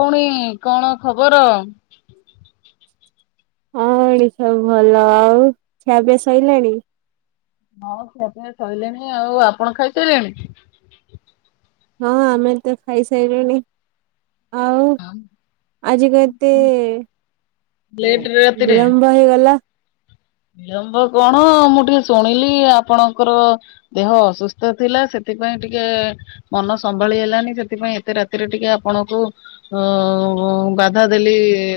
ପୁଣି କଣ ଖବର? ହଁ [unintelligible] ସବୁ ଭଲ। ଆଉ ଖିଆ ପିଆ ସଇଲାଣି? ହଁ ଖୀଆ ପିଆ ସରିଲାଣି ଆଉ, ଆପଣ ଖାଇସାରିଲେଣି? ହଁ ଆମେ ତ ଖାଇସାଇଲୁଣି, ଆଉ ଆଜିି କଣ ଏତେ ଲେଟରେ ରାତିରେ ବିଳମ୍ବ ହେଇଗଲା? ବିଳମ୍ବ କଣ ମୁଁ ଟିକେ ଶୁଣିଲି ଆପଣଙ୍କର ଦେହ ଅସୁସ୍ଥ ଥିଲା ସେଥିପାଇଁ ଟିକେ ମନ ସମ୍ଭାଳି ହେଲାନି, ସେଥିପାଇଁ ଏତେ ରାତିରେ ଟିକେ ଆପଣଙ୍କୁ ହଁ ବାଧା ଦେଲି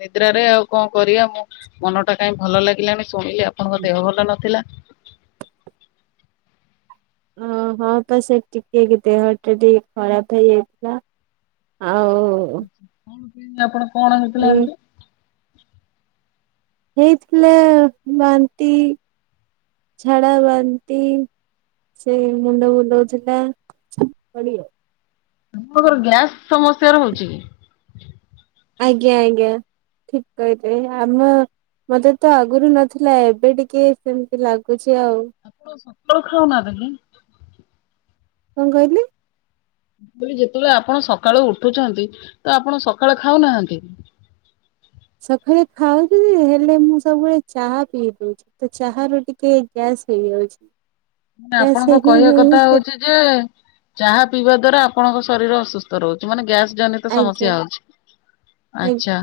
ନିଦ୍ରାରେ, ଆଉ କଣ କରିଆ ମୁଁ ମନଟା କାଇଁ ଭଲ ଲାଗିଲାନି, ଶୁଣିଲି ଆପଣଙ୍କ ଦେହ ଭଲ ନଥିଲା। ହଁ- ହଁ ପା ସେ ଟିକେ ଦେହଟା ଟିକେ ଖରାପ ହେଇଯାଇଥିଲା। ଆଉ କଣ ପାଇଁ ଆପଣ କଣ ହେଇଥିଲା ଏମିତି? ହେଇଥିଲା ବାନ୍ତି, ଝାଡ଼ା, ବାନ୍ତି ସେଇ ମୁଣ୍ଡ ବୁଲଉଥିଲା। [unintelligible] ଆପଣଙ୍କର ଗ୍ୟାସ ସମସ୍ୟା ରହୁଛି କି? ଆଜ୍ଞା ଆଜ୍ଞା ଠିକ୍ କହିଲେ। ଆମ ମତେ ତ ଆଗରୁ ନଥିଲା, ଏବେ ଟିକେ ସେମିତି ଲାଗୁଛି ଆଉ। ଆପଣ ସକାଳୁ ଖାଉନାହାନ୍ତି କି? କଣ କହିଲେ? ମୁଁ କହିଲି ଯେତେବେଳେ ଆପଣ ସକାଳୁ ଉଠୁଛନ୍ତି ତ ଆପଣ ସକାଳେ ଖାଉନାହାନ୍ତି? ସକାଳେ ଖାଉଚି ଯେ ହେଲେ ମୁଁ ସବୁବେଳେ ଚାହା ପିଇ ଦଉଚି। ତ ଚା ରୁ ଟିକେ ଗ୍ୟାସ୍ ହେଇଯାଉଚି। ମାନେ ଗ୍ୟାସ୍ ଆପଣଙ୍କ ହେଇ କହିବା ହେଇ କଥା ସେ ହଉଛି ଚାହା ପିଇବା ଦ୍ଵାରା ଆପଣଙ୍କ ଶରୀର ଅସୁ ସ୍ଥ ରହୁଚି। ମାନେ ଗ୍ୟାସ୍ ଜନିତ ସମସ୍ୟା ଆଜ୍ଞା ହଉଚି। ଆଚ୍ଛା। ଆଜ୍ଞା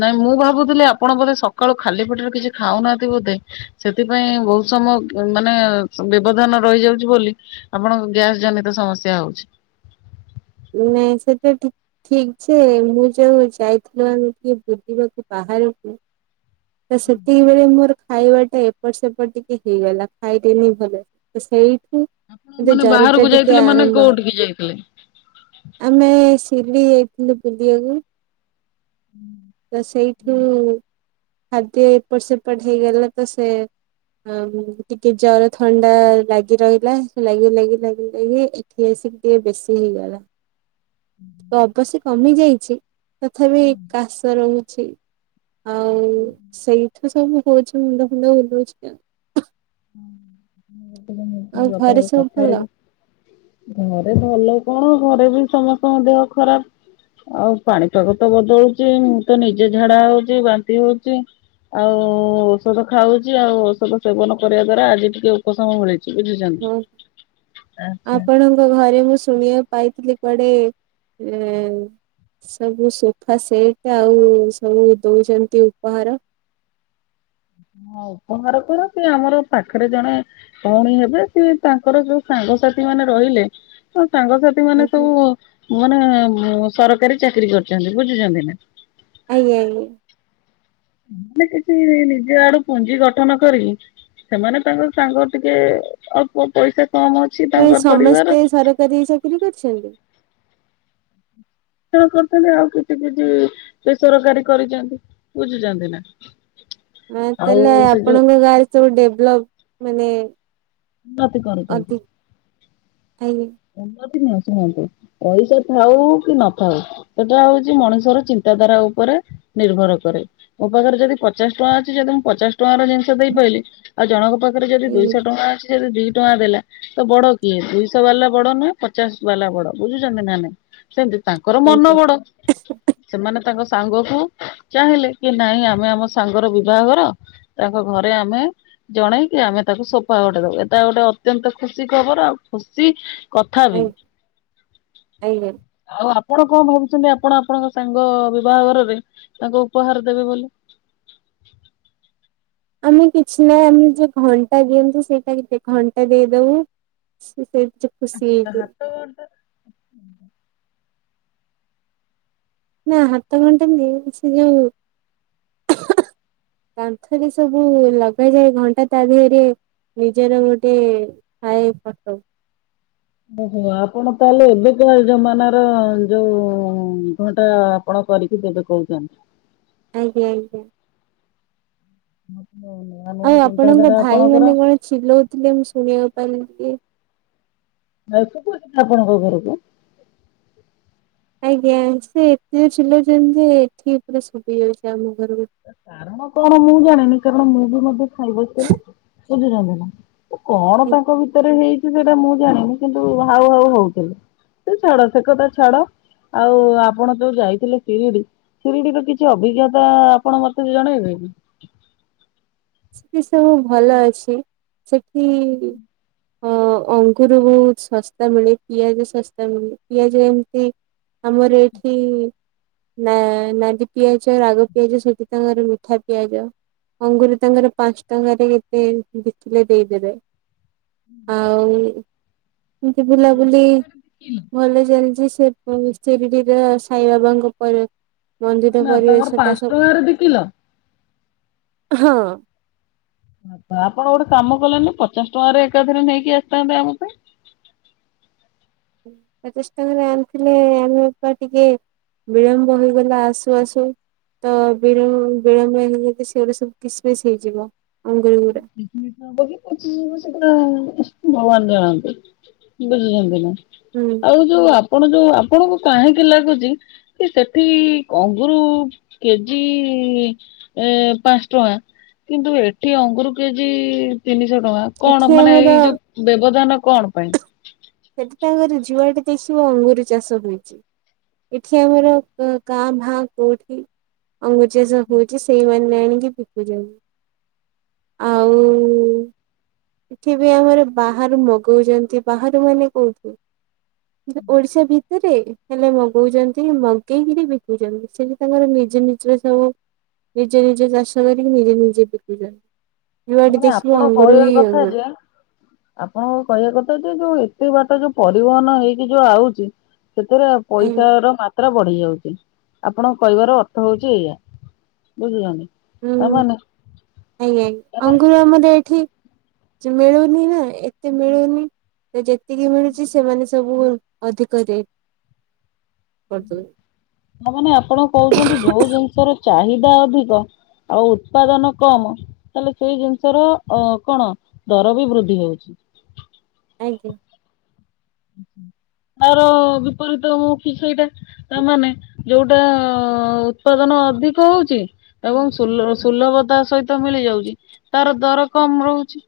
ନାଇଁ ମୁଁ ଭାବୁଥିଲି ଆପଣ ବୋଧେ ସକାଳୁ ଖାଲି ପେଟରେ କିଛି ଖାଉନାହାନ୍ତି ବୋଧେ। ସେଥିପାଇଁ ବହୁତ ସମୟ ମାନେ ବ୍ୟବଧାନ ରହିଯାଉଚି ବୋଲି ଆପଣଙ୍କ ଗ୍ୟାସ୍ ଜନିତ ସମସ୍ୟା ହଉଚି। ନାଇଁ ସେଟା ଠି ଠିକ୍ ଯେ ମୁଁ ଯୋଉ ଯାଇଥିଲୁ ଆମେ ଟିକେ ବୁଲିବାକୁ ବାହାରକୁ ତ ସେତିକି ବେଳେ ମୋର ଖାଇବା ଟା ଏପଟ ସପଟ ଟିକେ ହେଇଗଲା। ଖାଇଲେନି ଭଲ ରେ। ତ ସେଇଠି ମୋତେ ମାନେ ଜ୍ଵର ବାହାରକୁ ଟା ଟିକେ ଯାଇଥିଲେ ମାନେ ଆରମ୍ଭ [unintelligible] ଆମେ ଶିରିଡି ଯାଇଥିଲୁ ବୁଲିବାକୁ। ତ ସେଇଠି ଖାଦ୍ୟ ଏପଟ ସେପଟ ହେଇଗଲା ତ ସେ ଆ ଟିକେ ଜର ଥଣ୍ଡା ଲାଗି ରହିଲା। ସେ ଲାଗି ଲାଗି ଲାଗି ଲାଗି ଏଠି ଆସିକି ଟିକେ ବେଶି ହେଇଗଲା। ତ ଅବଶ୍ୟ କମି ଯାଇଚି। ତଥାପି କାଶ୍ ତ ରହୁଛି। ଆଉ ସେଇଠୁ ସବୁ ହଉଚି ମୁଣ୍ଡ ଫୁଣ୍ଡ ବୁଲଉଚି ଆଉ। ଆଉ ଘରେ ସବୁ ଭଲ [unintelligible] ଘରେ ଭଲ କଣ ଘରେ ବି ସମସ୍ତଙ୍କ ଦେହ ଖରାପ। ଆଉ ପାଣିପାଗ ତ ବଦଳୁଚି ମୁଁ ତ ନିଜେ ଝାଡା ହଉଚି ବାନ୍ତି ହଉଚି। ଆଉ ଔଷଧ ଖାଉଚି। ଆଉ ଔଷଧ ସେବନ କରିବା ଦ୍ଵାରା ଆଜି ଟିକେ ଉପଶମ ମିଳିଚି। ଆଚ୍ଛା। ଆପଣ ଘରେ ମୁଁ ଶୁଣିବାକୁ ପାଇଥିଲି କୁଆଡେ ଉଁ ସବୁ ସୋଫା ସେଟ୍ ଆଉ ସବୁ ଦଉଛନ୍ତି ଉପହାର। ହଁ ଉପହାର କଣ ସେଇ ଆମର ପାଖରେ ଜଣେ ଭଉଣୀ ହେବେ ସେ ତାଙ୍କର ଯୋଉ ସାଙ୍ଗସାଥି ମାନେ ରହିଲେ, ତ ସାଙ୍ଗସା ଥି ମାନେ ଆଜ୍ଞା ସବୁ ମାନେ ସରକାରୀ ଚାକିରୀ କରିଛନ୍ତି। ବୁଝୁଛନ୍ତି ନା? ଆଜ୍ଞା ଆଜ୍ଞା। ସେମାନେ କିଛି ନିଜ ଆଡୁ ପୁଞ୍ଜି ଗଠନ କରି ସେମାନେ ତାଙ୍କର ସାଙ୍ଗ ଟିକେ ଅଳ୍ପ ପଇସା କମ ଅ ନାଇଁ ସମସ୍ତେ ସରକାରୀ ଚାକିରି କରିଛନ୍ତି? [unintelligible] ଆଉ କିଛି କିଛି ବେସରକାରୀ କରିଛନ୍ତି। ବୁଝୁଛନ୍ତି ନା? ଆଉ ତାହେଲେ ସେ ଯୋଉ ଆପଣଙ୍କ ଗାଁରେ ସବୁ ଡେଭଲପ୍ ମାନେ ମତେ କରୁଚନ୍ତି। ଅଧିକ [unintelligible] ଉନ୍ନତି ନୁହଁ ଶୁଣନ୍ତୁ, ପଇସା ଥାଉ କି ନଥାଉ ସେଟା ହଉଚି ମଣିଷର ଚିନ୍ତାଧାରା ଉପରେ ନିର୍ଭର କରେ। ମୋ ପାଖରେ ଯଦି ପଚାଶ ଟଙ୍କା ଅଛି, ଯଦି ମୁଁ ପଚାଶ ଟଙ୍କାର ଜିନିଷ ଦେଇ ପାଇଲିି ଆଉ ଜଣଙ୍କ ପାଖରେ ଯଦି ଆଜ୍ଞା ଦୁଇଶହ ଟଙ୍କା ଅଛି ସେ ଦୁଇ ଟଙ୍କା ଦେଲା ତ ବଡ କିଏ ଦୁଇଶହ ବାଲା ବଡ ନୁହଁ ପଚାଶ ବାଲା ବଡ। ବୁଝୁଛନ୍ତି ନା ନାଇଁ? ସେମତି ତାଙ୍କର ମନ ଆଜ୍ଞା ବଡ। ସେମାନେ ତାଙ୍କ ସାଙ୍ଗକୁ ଚାହିଁଲେ କି ନାଇଁ ଆମେ ଆମ ସାଙ୍ଗର ବିବାଘର ତାଙ୍କ ଘରେ ଆମେ ଜଣେଇକି ଆମେ ତାକୁ ସୋଫା ଗୋଟେ ଦବୁ ଏଟା ଗୋଟେ ଅତ୍ୟନ୍ତ ଖୁସି ଖବର ଆଉ ଖୁସି କଥାବିି। ଆଜ୍ଞା ଆଜ୍ଞା। ଆଉ ଆପଣ କଣ ଭାବୁଛନ୍ତି ଆପଣ ଆପଣଙ୍କ ସାଙ୍ଗ ବିବାଘରରେ ତାଙ୍କୁ ଉପହାର ଦେବେ ବୋଲି। ଆମେ କିଛି ନାହିଁ ଆମେ ଯୋଉ ଘଣ୍ଟା ଦିଅନ୍ତି ସେଇଟା କେ ଘଣ୍ଟା ଦେଇଦବୁ। ସେ [unintelligible] ତା ହେଇଯିବେ ହାତ ନା ହାତ ଘଣ୍ଟା ନୁହେଁ ସେ ଯଉ [inaudible] କାନ୍ଥରେ ସବୁ ଲଗାଯାଏ ଘଣ୍ଟା ତା ଦେହରେ ନିଜର ଗୋଟେ ଥାଏ ଫଟୋ। ଓହୋ ଆପଣ ତାହେଲେ ଏବେକା ଯମାନାର ଯୋଉ ଘଣ୍ଟା କଣ କରିକି ଦେବେ କହୁଛନ୍ତି। ଆଜ୍ଞା ଆଜ୍ଞା। [inaudible] ଆଉ ଆପଣଙ୍କ ଚିନ୍ତାଧାରା ଭାଇ ଆପଣଙ୍କର। ମାନେ କଣ ଚିଲଉଥିଲେ ମୁଁ ଶୁଣିବାକୁ ପାରିଲି କି ନ କଛନ୍ତି ଆପଣଙ୍କ ଘରକୁ। ଆଜ୍ଞା ସେ ଏତେ ଜୋରେ ଚିଲୋଉଚନ୍ତି ଯେ ଏଠିକି ପୁରା ଶୁଭିଯାଉଛି ଆମ ଘରକୁ। କାରଣ କଣ ମୁଁ ଜାଣିନି କାରଣ ମୁଁ ବି ମଧ୍ୟ ଖାଇବା ପରେ ଖୋଜୁଛନ୍ତି ନା। କଣ ତାଙ୍କ ଭିତରେ ହେଇଛି ସେଇଟା ମୁଁ ଜାଣିନି କିନ୍ତୁ ହାଉ ହାଉ ହଉଥିଲେ। ହେ ଛାଡ଼ ସେ କଥା ଛାଡ଼। ଆଉ ଆପଣ ଯୋଉ ଯାଇଥିଲେ ଶିରିଡି ଶିରିଡିର କିଛି ଅଭିଜ୍ଞତା ଆପଣ ମତେ ବି ଜଣେଇବେ କି? ସେଠି ସବୁ ଭଲ ଅଛି ସେଠି ଅ ଅଙ୍ଗୁରୁ ବହୁତ ଶସ୍ତା ମିଳେ ପିଆଜ ଶସ୍ତା ମିଳେ ପିଆଜ ଏମିତି ଆମର ଏଇଠି ନା ନାଲି ପିଆଜ ରାଗ ପିଆଜ ସେଠି ତାଙ୍କର ମିଠା ପିଆଜ ଅଙ୍ଗୁରୁ ତାଙ୍କର ପାଞ୍ଚ ଟଙ୍କାରେ କେତେ ବିକିଲେ ଦେଇଦେବେ। ଆଉ ଏମିତି ବୁଲାବୁଲି ଭଲ ଚାଲିଛି ସେ ଶିରିଡିରେ ସାଇ ବାବାଙ୍କ ଉପରେ ନା ମନ୍ଦିର ନା ତାଙ୍କର ପରିବେଶଟା ପାଞ୍ଚ ସବୁ ଟଙ୍କାରେ ଦି କିଲୋ। ହଁ। ଆ ଆପଣ ଗୋଟେ କାମ କଲେନି ପଚାଶ ଟଙ୍କାରେ ଏକାଥରେ ନେଇକି ଆସିଥାନ୍ତେ ଆମ ପାଇଁ। ପଚାଶଟଙ୍କାରେ ଆଣିଥିଲେ ଆମେ ବା ଟିକେ ବିଳମ୍ବ ହେଇଗଲା ଆସୁ ଆସୁ। ତ ବିଳ ବିଳମ୍ବ ହେଇଗଲେ ସେଇଗୁଡ଼ା ସବୁ କିସମୀସ୍ ହେଇଯିବ ଅଙ୍ଗୁରୁଗୁଡା। ବ ସୋ ପଚିଯିବ ସେଗୁଡା ଭଗବାନ ଜାଣନ୍ତି ବୁଝୁଚନ୍ତି ନା। ହୁଁ। ଆଉ ଯୋଉ ଆପଣ ଯୋଉ ଆପଣଙ୍କୁ କାହିଁକି ଲାଗୁଛି କି ସେଠି ଅଙ୍ଗୁରୁ କେଜି ଏ ପାଞ୍ଚଟଙ୍କା କିନ୍ତୁ ଏଠି ଅଙ୍ଗୁର କେଜି ତିନିଶହଟଙ୍କା। କଣ ଏଠି ମାନେ ଏଇ ଆମର ଯୋଉ ବ୍ୟବଧାନ କଣ ପାଇଁ? ସେଠି ତ ଆମର ଯୁଆଡେ ଦିସିବ ଅଙ୍ଗୁର ଚାଷ ହୋଉଛି ଏଠି ଆମର କାଁ ଭାଁ କୋଉଠି ଅଙ୍ଗୁରୁଚାଷ ହଉଛି ସେଇମାନେ ଆଣିକି ବିକୁଛନ୍ତି। ଆଉ [inaudible] ଏଠି ବି ଆମର ବାହାରୁ ମଗୋଉଛନ୍ତି ବାହାରୁ ମାନେ କୋଉଠୁ? ଓଡିଶା ଭିତରେ? ହେଲେ ମଗଉଛନ୍ତି ମଗେଇକିରି ବିକୁଛନ୍ତି ସେଠି ତାଙ୍କର ନିଜ ନିଜର ସବୁ ନିଜେ ନିଜେ ଚାଷ କରିକି ନିଜେ ନିଜେ ବିକୁଚନୀ ଯୁଆଡେ ମାନେ ଦେଖିବୁ ଆପଣ ଅଙ୍ଗୁରୁ କହିବା ହି କଥା ଅଙ୍ଗୁର। ଯେ ଆପଣଙ୍କ କହିବା କଥା ଯେ ଯୋଉ ଏତେ ବାଟ ଯୋଉ ପରିବହନ ହେଇକି ଯୋଉ ଆଉଛି। ସେଥିରେ ଆଜ୍ଞା ପଇସାର ମା ମାତ୍ରା ବଢିଯାଉଛି ଆପଣଙ୍କ କହିବାର ଅର୍ଥ ହଉଛି ଏଇଆ ବୁଝୁଛନ୍ତି। ହୁଁ ତାମାନେ ଆଜ୍ଞା ତାମାନେ ଅଙ୍ଗୁର ଆମର ଏଠି ମିଳୁନି ନା ଏତେ ମିଳୁନି ଯେତିକି ମିଳୁଛି ସେମାନେ ସବୁ ଅଧିକ ରେଟ୍ କରିଦୋ ହ ମାନେ ଆପଣ କହୁଛନ୍ତି ଯୋଉ ଜିନିଷର ଚାହିଦା ଅଧିକ ଆଉ ଉତ୍ପାଦନ କମ। ତାହେଲେ ସେଇ ଜିନିଷର ଅ କଣ ଦର ବି ବୃଦ୍ଧି ହଉଛି। ଆଜ୍ଞା। ତାର ବିପରୀତ ମୁ କି ସେଇଟା ତା ମାନେ ଯୋଉଟା ଆଁ ଉତ୍ପାଦନ ଅଧିକ ହଉଛି ଏବଂ ସୁଲ ସୁଲଭତା ସହିତ ମିଳିଯାଉଛି। ତାର ଦର କମ ରହୁଛି।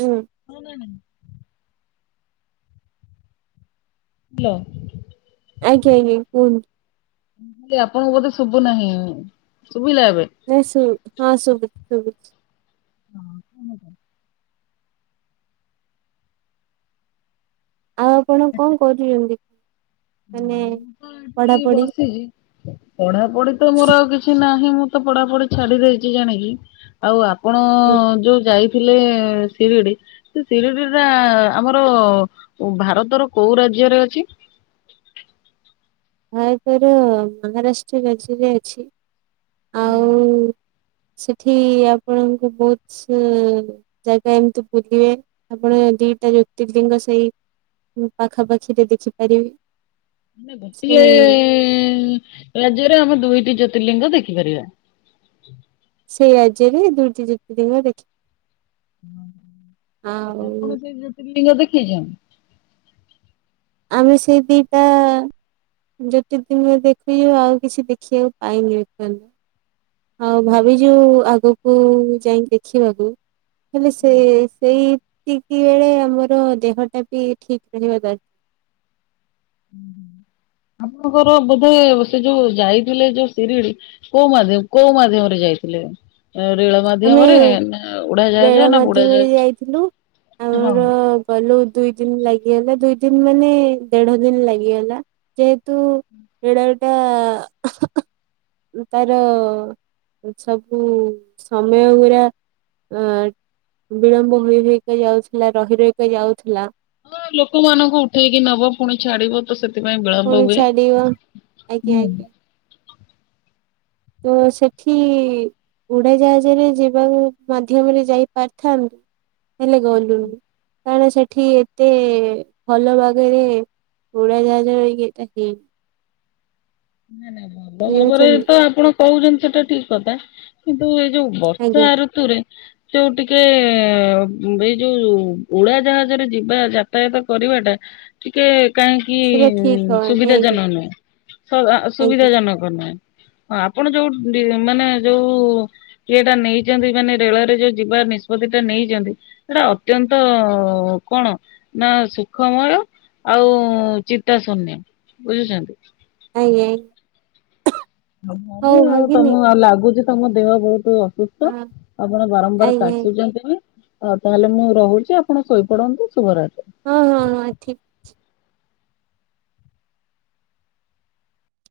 ହୁଁ। ହୁଁ ନା ନାହିଁ? ହ୍ୟାଲୋ। ଆଜ୍ଞା ଆଜ୍ଞା କୁହନ୍ତୁ। ଆପଣଙ୍କୁ ବୋଧେ ଶୁଭୁ ନାହିଁ। ଶୁଭିଲା ଏବେ? ନାଇଁ ଶୁ ହଁ ସୁବୁଚି ଶୁଭୁଚି। ହଁ କଣ ଏଇଟା? ଆଉ ଆପଣ କଣ କରୁଛନ୍ତି? ମାନେ ମୁଁ ତ ଏଠି ପଢାପଢି ବସିଛି। ପଢାପଢି ତ ମୋର ଆଉ କିଛି ନାହିଁ ମୁଁ ତ ପଢାପଢି ଛାଡି ଦେଇଛି ଜାଣିକି। ଆଉ ଆପଣ ଯୋଉ ଯାଇଥିଲେ ସିରିଡି। ସେ ସିରିଡି ଟା ଆମର ଭାରତର କୋଉ ରାଜ୍ୟରେ ଅଛି? ଭାରତର ମହାରାଷ୍ଟ୍ର ରାଜ୍ୟରେ ଅଛି। ହୁଁ। ଆଉ ସେଠି ଆପଣଙ୍କୁ ବହୁତ ଜାଗା ଏମିତି ବୁଲିବେ ଆପଣ ଦିଟା ଜ୍ୟୋତିର୍ଲିିଙ୍ଗ ସେଇ ମୁଁ ପାଖା ପାଖିରେ ଦେଖିପାରିବି। ଗୋଟିଏ ରାଜ୍ୟରେ ଆମେ ଦୁଇଟି ଜ୍ୟୋତିର୍ଲିଙ୍ଗ ଦେଖିପାରିବା। ସେଇ ରାଜ୍ୟରେ ଦୁଇଟି ଜ୍ୟୋତିର୍ଲିଙ୍ଗ ଦେଖ ଆପଣ ଆଉ ସେ ଜ୍ୟୋତିର୍ଲିଙ୍ଗ ଦେଖିଚନ୍ତୀ? ଆମେ ସେ ଦିଟା ଜ୍ୟୋତିର୍ଲିଙ୍ଗ ଦେଖିଲୁ ଆଉ କିଛି ଦେଖିବାକୁ ପାଇନୁ [unintelligible] ଆଉ ଭାବିଛୁ ଆଗକୁ ଯାଇକି ଦେଖିବାକୁ। ହେଲେ ସେ ସେଇତିକି ବେଳେ ଆମର ଦେହଟା ବି ଠିକ ରହିବା ଦରକାର। ଆପଣଙ୍କର ବୋଧେ ସେ ଯୋଉ ଯାଇଥିଲେ ଯୋଉ ସିରିଡି। କୋଉ ମାଧ୍ୟ କୋଉ ମାଧ୍ୟମରେ ଯାଇଥିଲେ ରେଳ ମାଧ୍ୟମରେ ଆମେ ନା ଉଡାଜାହାଜ ରେଳ ନା ମାଧ୍ୟମରେ ବୁଡାଜାହାଜ ଯାଇଥିଲୁ। ହଁ। ଆମର ଗଲୁ ଦୁଇ ଦିନ ଲାଗିଗଲା ଦୁଇ ଦିନ ମାନେ ଦେଢ ଦିନ ଲାଗିଗଲା। ଯେହେତୁ [unintelligible] ତାର ସବୁ ସମୟ ଗୁଡ଼ା ର। ଅ ବିଳମ୍ବ ହୋଇ ହେଇକି ଯାଉଥିଲା ରହି ରହିକ ଯାଉଥିଲା। ହଁ ଲୋକମାନଙ୍କୁ ଉଠେଇକି ନବ ପୁଣି ଛାଡିବ। ତ ସେଥିପାଇଁ ବିଳମ୍ବ ପୁଣି ହୁଏ ଛାଡିବ ଆଜ୍ଞା ହୁଁ। ଆଜ୍ଞା ତ ସେଠି। ଉଡ଼ାଜାହାଜରେ ଯିବାକୁ ମାଧ୍ୟମରେ ଯାଇପାରିଥାନ୍ତୁ ହେଲେ ଗଲୁନି। କାରଣ ସେଠି ଏତେ ଭଲ ଭାବରେ ଉଡାଜାହାଜ ହେଇ କି ହେଇ। ନାଇଁ ନାଇ ଭଲ ଭାବରେ ବୁଝିପାରୁଛନ୍ତି ତ ଆପଣ କହୁଛନ୍ତି ସେଟା ଠିକ କଥା କିନ୍ତୁ ଯୋଉ ବର୍ଷା ଆଜ୍ଞା। ଋତୁରେ ଯୋଉ ଟିକେ ଏଇ ଯୋଉ ଉଡାଜାହାଜରେ ଯିବା ଯାତାୟାତ କରିବାଟା ଟିକେ କାହିଁକି ସେଟା ଠିକ ହବନି ସୁବିଧା ଆଜ୍ଞା ଜନକ ନୁହେଁ। ସୁବିଧା ଆଜ୍ଞା ଜନକ ନୁହେଁ ହଁ ଆପଣ ଯୋଉ ମାନେ ଯୋଉ କିଏଟା ନେଇଛନ୍ତି ମାନେ ରେଳରେ ଯୋଉ ଯିବ ନିଷ୍ପତି ଟା ନେଇଛନ୍ତି। ସେଇଟା ଅତ୍ୟନ୍ତ କଣ ନା ସୁଖମୟ। ଆଉ ଚିତା ଶୂନ୍ୟ ବୁଝୁଛନ୍ତି। ଆଜ୍ଞା। ହ ହଉ ଆଉ ଭାଗିନି ତମ ଆଉ ଲାଗୁଛି ତମ ଦେହ ବହୁତ ଅସୁସ୍ଥ। ହଁ ତ ଆପଣ ବାରମ୍ବାର ଆଜ୍ଞା ଆଜ୍ଞା କାଶୁଛନ୍ତି ବି ଆ ତାହେଲେ ମୁଁ ରହୁଛି ଆପଣ ଶୋଇପଡନ୍ତୁ ଶୁଭରାତ୍ରି ହଁ ହଁ ହଁ ଠିକ।